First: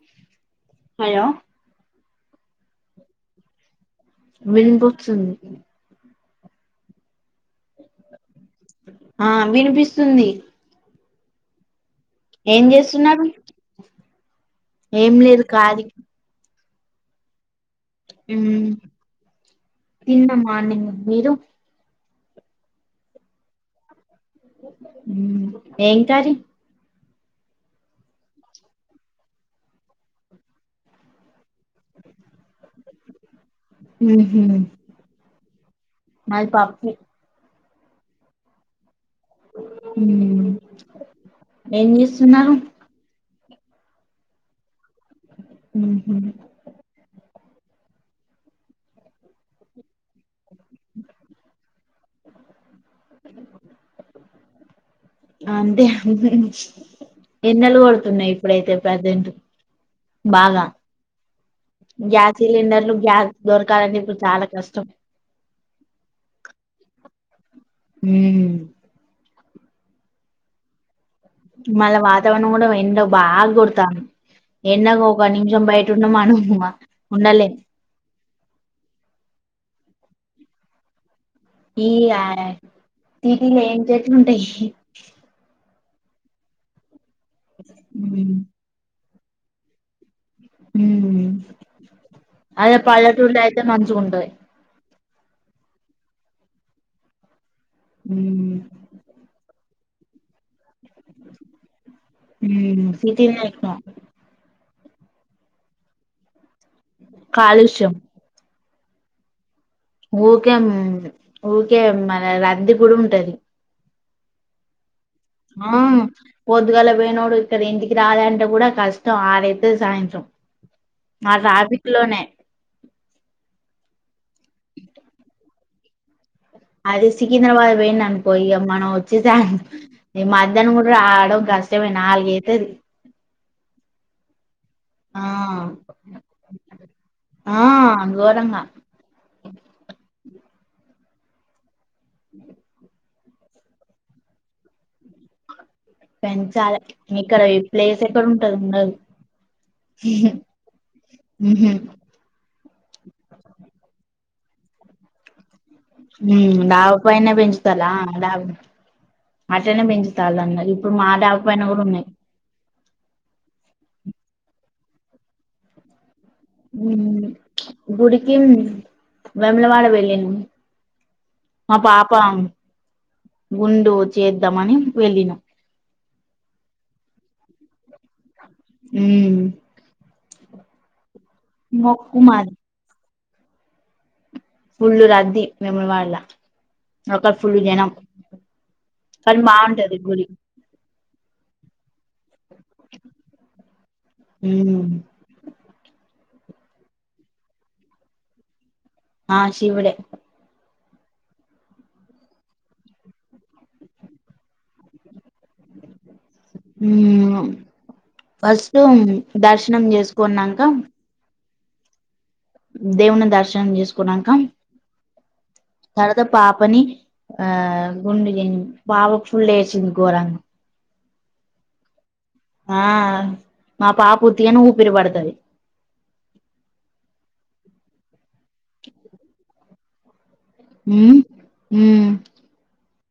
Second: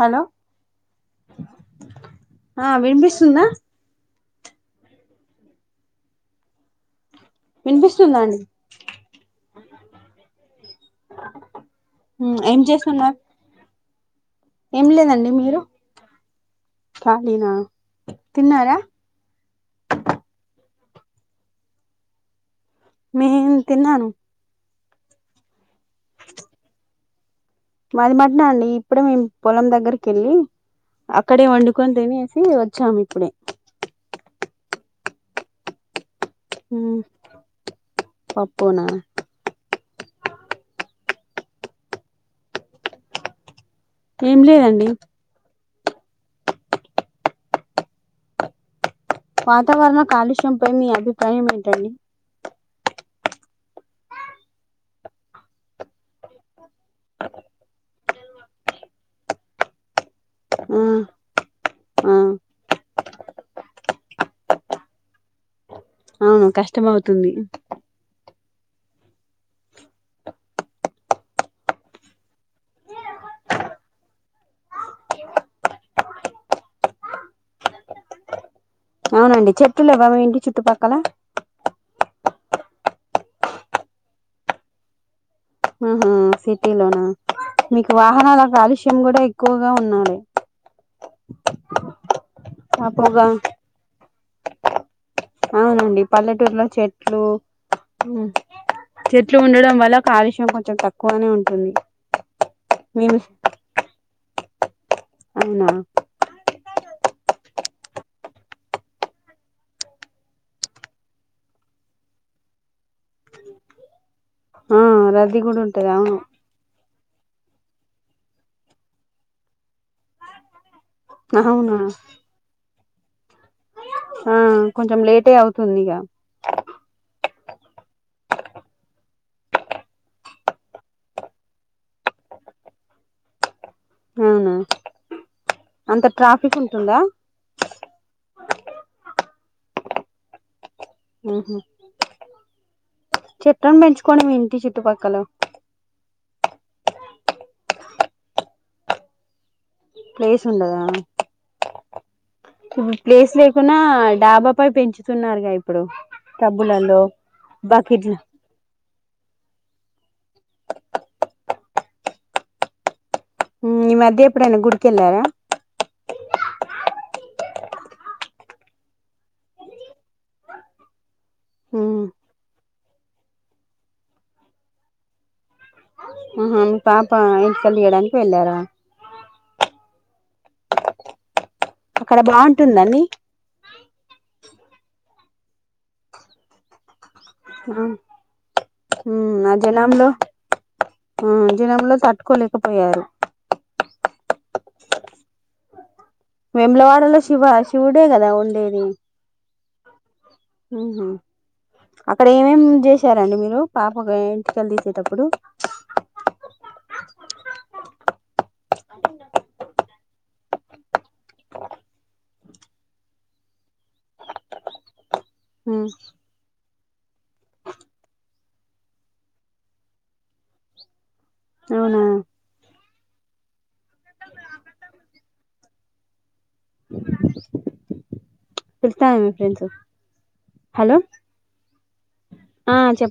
Hello hello ఆ వినిపిస్తుంద వినిపిస్తుంది వినిపిస్తుందా అండి ఆ వినిపిస్తుంది ఏం చేస్తున్నారు ఏం లేదు ఖాళీ ఖాలీనా తిన్నారా తిన్నా మార్నింగ్ మీరు నేన్ తిన్నాను మ్ ఏం కారి మాది మటనే అండి ఇప్పుడే మేము పొలం దగ్గరిక వెళ్ళి అక్కడే వండి కొని తినేసి వచ్చాం ఇప్పుడే మ్మ్ హ్మ్ మాది పప్పు పప్పునా ఉమ్ ఏం చేస్తున్నారు ఏం లేదండి ఉహు వాతావరణ కాలుష్యం పై మీ అభిప్రాయం ఏంటండి అంతే ఎండలు కొడు న్నాయి ఇప్పుడైతే ప్రసెంట్ బాగా ఆ ఆ గ్యాస్ సిలిండర్లు గ్యాస్ దొరకాలంటె ఇప్పుడు చాలా కష్టం అవును కష్టం అవుతుంది ఉమ్ మళ్ళ వాతావరణం కూడా ఎండ బాగొడతంది ఎండకు ఒక నిమిషం బయటన్న మనం ఉండలేము అవునండి చెట్లు లెవ్వ మీ ఇంటి చుట్టుపక్కల ఈ ఆ సిటీలో ఏం చెట్లుంటాయి ఆహా సిటీ లోనా మీకు ఉమ్ వాహనాల కాలుష్యం కూడా ఎక్కువగా ఉన్నాలె ఉమ్ అదే ఆ పొగ పల్లెటూరులయితే మంచిగుంటది అవునండి పల్లెటూరులో చెట్లు ఉమ్ చెట్లు ఉండడం వల్ల కాలుష్యం కొంచం తక్కు తక్కువనే ఉంటుంది ఉమ్ మీము సిటీలో ఎక్కువ అవనా కాలుష్యం ఊకే ఊకే మళ రద్దీ కూడా ఉంటది ఆ రద్దీ కూడా ఆ ఉంటది అవును పొద్గల బోయ్నోడు డ ఇంటికి రాలంట కూడా కష్టం ఆరైత్తే సాయంత్రం మా అవునా రాబిట్ లోనే ఆ కొంచెం లేటే అవుతు తందిగా అది సికింద్రాబాద్ పోయిన్ననుకో ఇక మనం వచ్చేసి మధ్యాహ్నం కూడా రావడం కష్టమే నల్గైతది అవునా ఆ అంత ట్రాఫిక్ ఉంటుందా ఆ గోరంగా ఆహ చెట్లను పెంచుకోండి మీ ఇంటి చుట్టుపక్కల పెంచాలే ఇక్కడ ఈ ప్లేస్ ఎక్కడ ఉంటది ఉండది ప్లేస్ ఉండదా ఉహు ఇప్పుడు ప్లేస్ లేకున్నా డాబా పై పెంచుతున్నారు గా ఇప్ ఉమ్ డావపైనే పెంచుతాలా బకెట్ల ద అ అంటనే పెంచుతాలన్నా ఇప్పుడు మా డావ పైన కూడా ఉన్నాయి ఉమ్ ఈ మధ్య ఎప్పుడైన గుడికేళ్ళారా ఉమ్ గుడికి వెమలవాడ వెళ్ళినం మా ఉమ్ పాప గుండు చేద్దామని వెళ్ళినం ఆహా పాప ఇంటి కాడ లేదా వెళ్లార ఉమ్ అక్కడ మొక్కు మాది బాగుంటుందని ఫుల్ రద్ది మేము వాడల అక్కడ ఆ కానీ ఉమ్ ఆ బాగుంటది జనంలో గుడి ఆ జనంలో తట్టుకోలేకపోయారు ఉమ్ వెములవాడలో శివ శివుడే కదా ఉండేది ఆ శివుడె ఉంహు అక్కడ ఏమేమి చేసారండి మీరు పాపకి ఎంటుకలు తీసేటప్పుడు ఉమ్ ఫస్ట్ దర్శనం చేసుకున్నంక దేవుని దర్శనం చేసుకున్నంక ఉమ్ తర్వాత పాపని ఆ గుండు గని బాబ్కు ఫుల్ వేసింది గోరంగ అవునా ఆ మా పాప ఉత్తిగాన్ ఊపిరి పడుతది తెస్తా మీ ఫ్రెండ్స్ హలో ఉమ్ ఉమ్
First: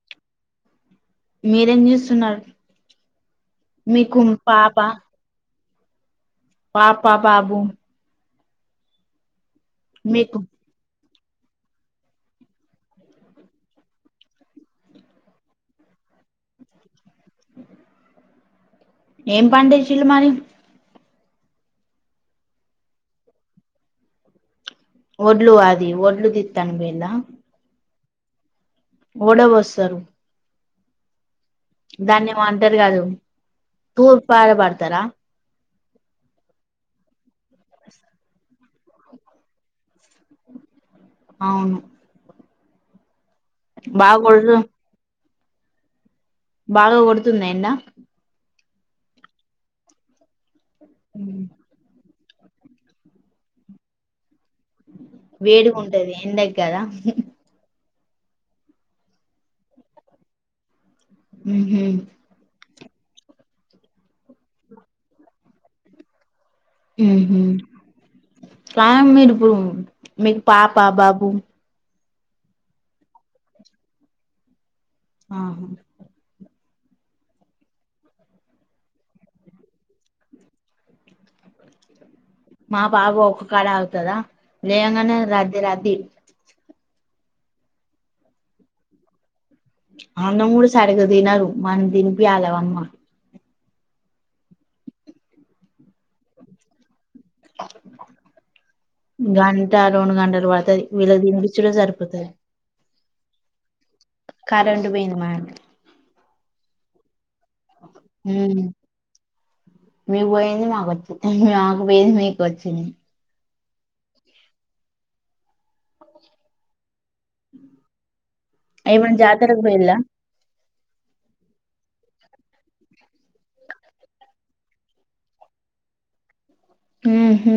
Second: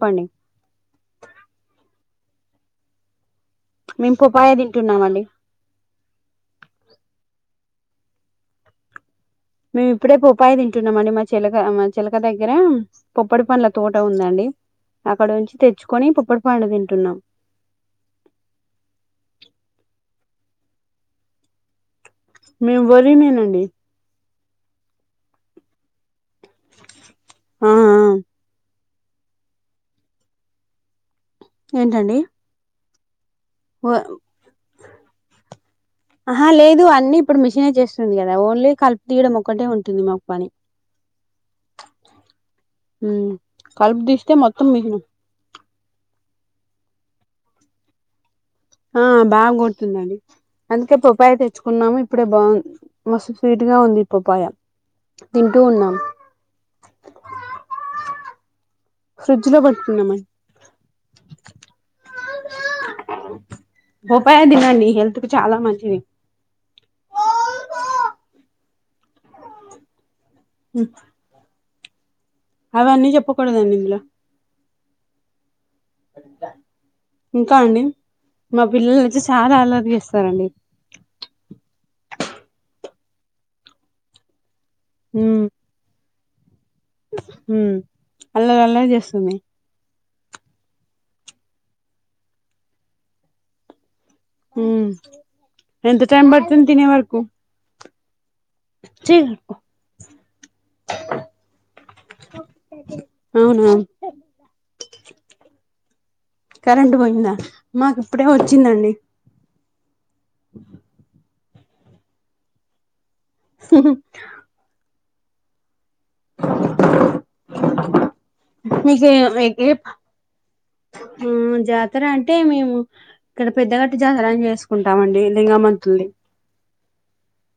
పండి మీరేం చేస్తున్నారు మేము మీకు పాపయ తింటున్నాం అండి పాపా బాబు మేము ఇప్పుడే మీకు పాపయ తింటన్నామండి మ చిలక మా చిలక దగ్గర పొప్పడి పండ్ల తోట ఉందండి అక్కడ ఉంచి తెచ్చుకొని పొప్పడి పండ్ తింటున్నాం ఏం పండించులు మరి మేము వరి నేనండి ఒడ్లు అ ఒడ్లుది తిత్తనికి పోయిందా ఆ ఆ ఓడ వోస్తారు ఏంటండి దాన్ని ఏమో అంటారు కాదు ఓ తూర్ పార బడతారా ఆహా లేదు అన్ని ఇప్పుడు మిషనే చేస్తుంది కదా ఓన్లీ కల్పు తీయడం ఒక్కటే ఉంటుంది మాకు పని అవును ఉ కలుపు బాగా తీస్తే కొడుతు మొత్తం మిషను బాగా కొడుతుంద ఎండ ఆ బాగా కొడుతుందండి అందుకే పప్పాయ ఉమ్. తెచ్చుకున్నాము ఇప్పుడే బాగు మస్తు స్వీట్ గా ఉంది పప్పయ వేడి ఉంటది ఎండకు కదా ఫ్రిడ్జ్ లో పెట్టుకున్నామ ఉహు బోపాయి తినండి హెల్త్ కు చాలా మంచిది ఉహు కాదు మీరిప్పుడు మీకు పాప, బాబు అవన్నీ చెప్పకూడదండి ఇందులో ఆహా ఇంకా అండి మా పిల్లల వచ్చి చానా అల్లరి చేస్తారండి మా బాబు ఒక కాడ ఆగుతడ లేంగానే రద్దీ రద్దీ ఉ అల్లరీ అల్లరీ చేస్తుంది అన్నం కూడా సరిగా తినరు మన తినిపియాలవమ్మా ఉ ఎంత టైమ్ పడుతుంది తినే వరకు చి గంట రెండు గంటలు పడతది వీళ్ళకి తినిపిచ్చుడే సరిపోతది అవునా కరెంట్ పోయింది మా కరెంట్ పోయిందా మాకు ఇప్పుడే ఉమ్ వచ్చిందండి. మీకు వోయ్యింది మాకొచ్చింది. మాకు వోయ్యింది మీకు వచ్చింది. స మీకే ఏమన్నా జాతరకు మీకి పోయిల్లా హ్ జాతర అంటే మేము ఇక్కడ పెద్దగట్టి జాతర అనిచేసు కుంటామండి లింగమంతుల్ని. హ్ హు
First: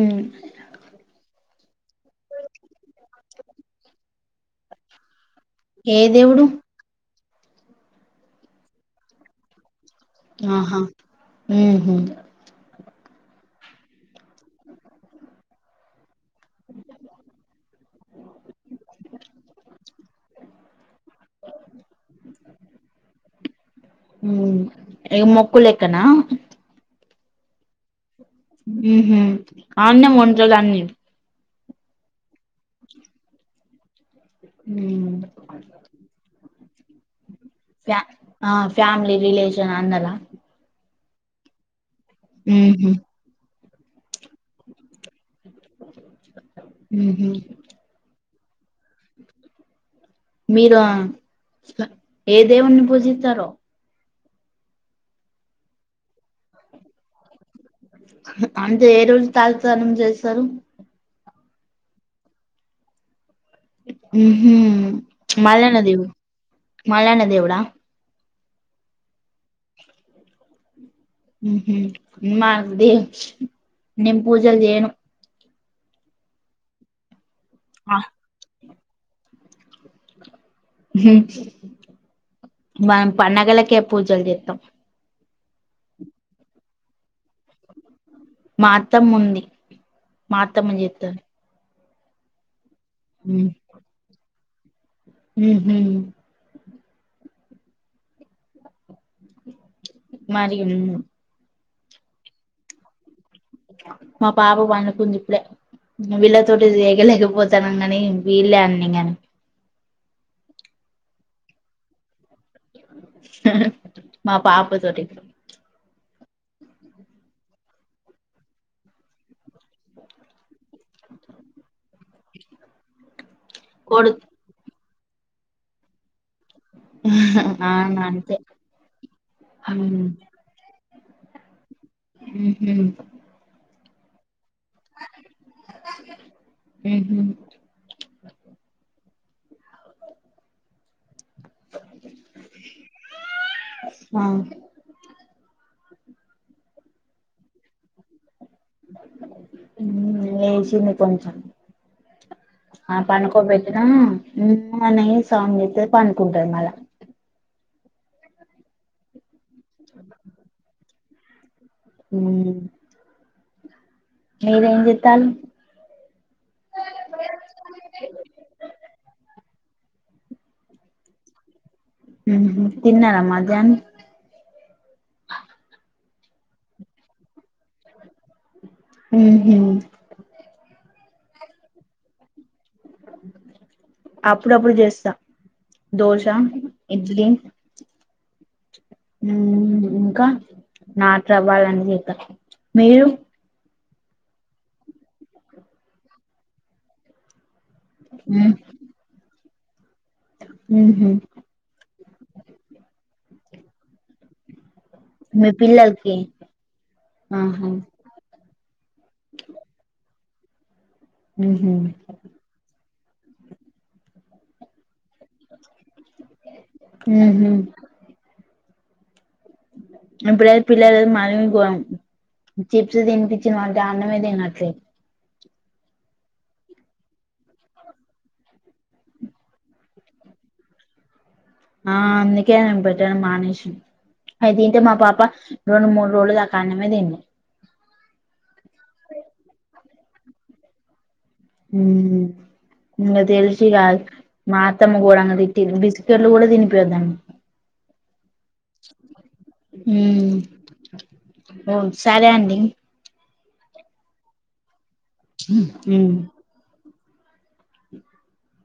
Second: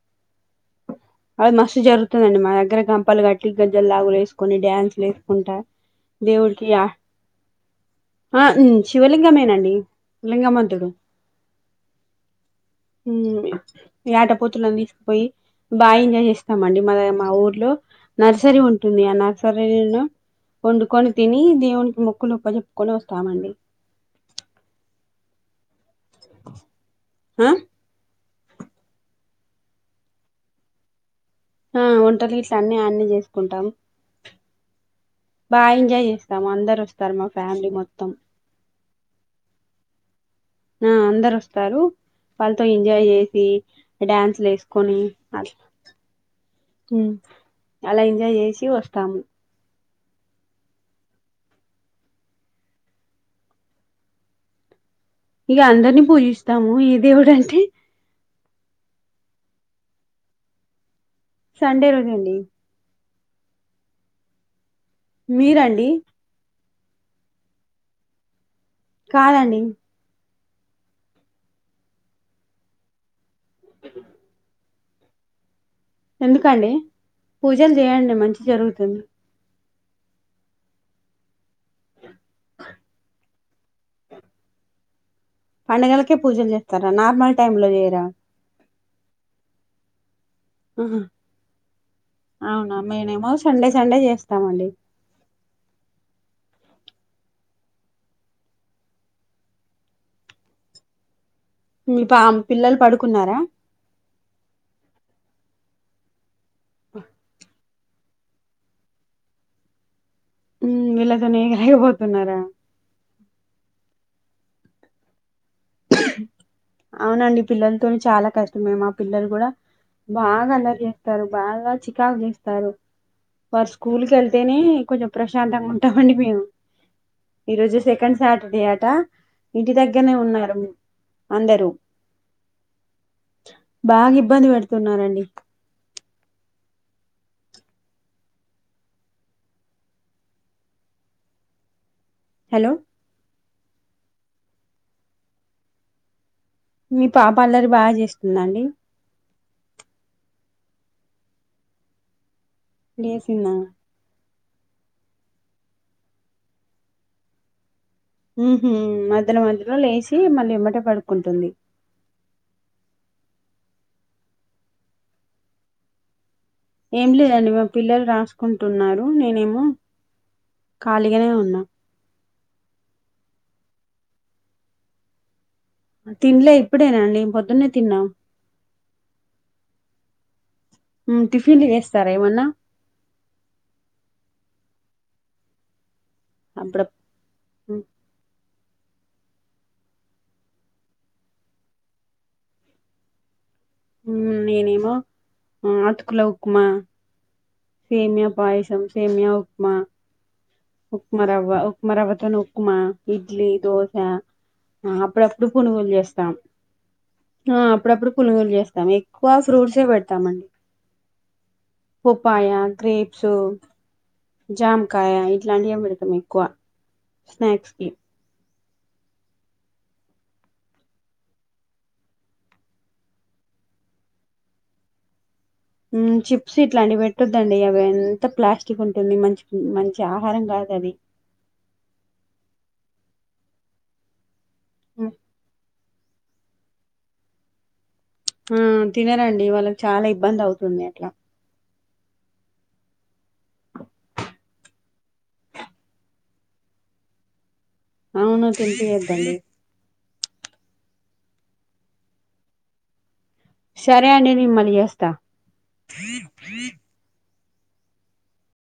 అవున్ [unintelligible] జరుగుతదండి మా దగ్గర గంపలు గట్టి గజ్జలు లాగులు ఏశి కొన్ని డ్యాన్స్లు ఎస్ కుంట ఏ దేవుడు దేవుడికి ఆహ ఆ శివలింగమేనండి. ఆహా లింగమంతుడు హుహ్ హ్ యాటపోతులను తీసుకుపోయి బాఎంజాయ్ చేస్ స్తామండి. మా మా ఊర్లో నర్సరీ ఉంటుంది. ఆ నర్సరీలో వండుకొని తిని, దేవునికి మొక్కులు అప్ప చెప్పుకొని వస్తామండి. ఉమ్. ఇగ మో కులెక్కనా. ఆ హుహ్ ఆన్నే వంటలన్నీ ఆ వంటలు గిట్లా అన్నీ అన్నే చేసుకుంటం. ఉ బాగా ఎంజాయ్ చేస్తాము అందరు వస్తారు మా ఫ్యామిలీ ఫ్యా మొత్తం ఆ ఫ్యామిలీ రిలేషన్ అన్నలా ఆ అందరు వస్తారు. వాళ్ళతో ఎంజాయ్ చేసి డ్యాన్స్లు ఎసుకొని అట్లా హ్ ఉహు అలా ఎంజాయ్ చేస్ చివస్ తాము. మీరు ఏ దేవున్ని పూజిస్తరో ఇగ అందరినీ పూజిస్తాము ఏ దేవుడు అంటే అంటే ఏ రోజు తలస్నానం చేస్తరు. సండే రోజు అండి. హుహ్ మల్లన్న మీరండి దేవుడు. మల్లన్న దేవుడా కాలనీ మ్ మహాదేవ్ నేను పూజలు చేయను ఎందుకండీ పూజలు చేయండి మంచి జరుగు కన్ను హ్మ్మ్ మనం పండగలకే పూజలు చేత్తం పండగలకే పూజలు చేత్తారా నార్మల్ టైమ్ లో చేయరా. మా అత్తమ్ముంది. మా అత్తమ్మని జేత్తారు. ఔన్ మండేనేమో సండే సండే చేస్తాం తామండి మ్ హు మరీ మ్ పామ్ పిల్లలు పడుకున్నారా మా పాప పండుకుంది ఇప్పుడే విళ నీతోటి వేగలేకపోతాన్నం గానీ తు వీల అన్నంగను [unintelligible] ఊ ఇలాగని అగపోతున్నారా. మా పాప తోటి అవునండి పిల్లలతోని చాలా కష్టం మేము ఆ పిల్లలు కూడా బాగా అల్లరి చేస్తారు బాగా చికాకు చేస్తారు వారు కొడు స్స్కూలుకి వెళ్తేనే కొంచెం బిజీ ప్రశాంతంగా ఉంటామండి మేము ప్ర ఈ రోజు అవును సెకండ్ అంతే సాటర్డే అట ఇంటి దగ్గరనే ఉహు ఉన్నారు అందరూ బాగా ఇబ్బంది పెడుతున్నారండి హ్మహు [inaudible] హలో ఆ మీ పాపా అల్లరి బాగా చేస్తూ [unintelligible] చిన్న పంచ ఆ లేసిందా పనుకోబెట్టిన ఆ ఆ హ్మ్ అని సౌండ్ చేత్తే పడుకుంటది మళ్ళా ఉహు మధ్యలో మధ్యలో లేచి మళ్ళీ ఇమ్మటే పడుకుంటుంది హ్మ్ మీరు ఏం చేత్తారు ఏం లేదండి మా పిల్లలు రాసుకుంటున్నారు నేనేమో ఖాళీగానే ఉన్నా. హ్మ్ తిన్నార మధ్యాహ్నం తింలే ఇప్పుడేనాండి పొద్దున్నే తిన్నాం హ హ టిఫిన్లు చేస్తారా ఏమన్నా అప్పుడు అప్పుడు చేస్తా దోశ అప్పుడ ఇడ్లీ మ్, ఇంకా నాట్ రావవ్వాలని చేత మీరు ననేమో అటుకుల ఉప్మా సేమయా ఉమ్ పయసం సేమయా మా ఉహు ఉప్మా రవ్వ ఉప్మ రవ్వతోని ఉప్మా ఇడ్లీ దోశ అప్పుడప్పుడు మీ పునుగులు పిల్లలకి చేస్తాం ఆ ఆహా అప్పుడప్పుడు పునుగులు చేస్తాం ఎక్కువ ఫ్రూట్సే పెట్ట తమండి ఉహు పపాయా గ్రేప్ సో జంప్ కాయ ఇట్లాంటి ఏం పెడతాం ఎక్కువ ఉహు స్నాక్స్ కి ఇప్పుడు పిల్లలు మనీ చిప్స్ తినిపించిన వాంటే అన్నమే తినట్లేదు చిప్స్ ఇట్లా అంటివి పెట్టొద్దండి అవి ఎంత ప్లాస్టిక్ ఉంటుంది మంచి మంచి ఆహారం కాదు అది ఆ అందుకే పెట్టను మానేేసిన అయి తింటే మా పాప రెండు మూడు రోజులదాకా అన్నమే తినదు ఆ తినరండి వాళ్ళకి చాలా ఇబ్బంది అవుతుంది అట్లా ఇంకా తెలిసి కాదు మాత్తమ్మ కూడాడంగా తిట్టి బిస్కెట్లు కూడా తినిపోయాడు అవును తినిపియదండి ఉమ్ ఓ సరే అండి సరే అండి నేను మళ్ళీ చేస్తా ఉమ్ తా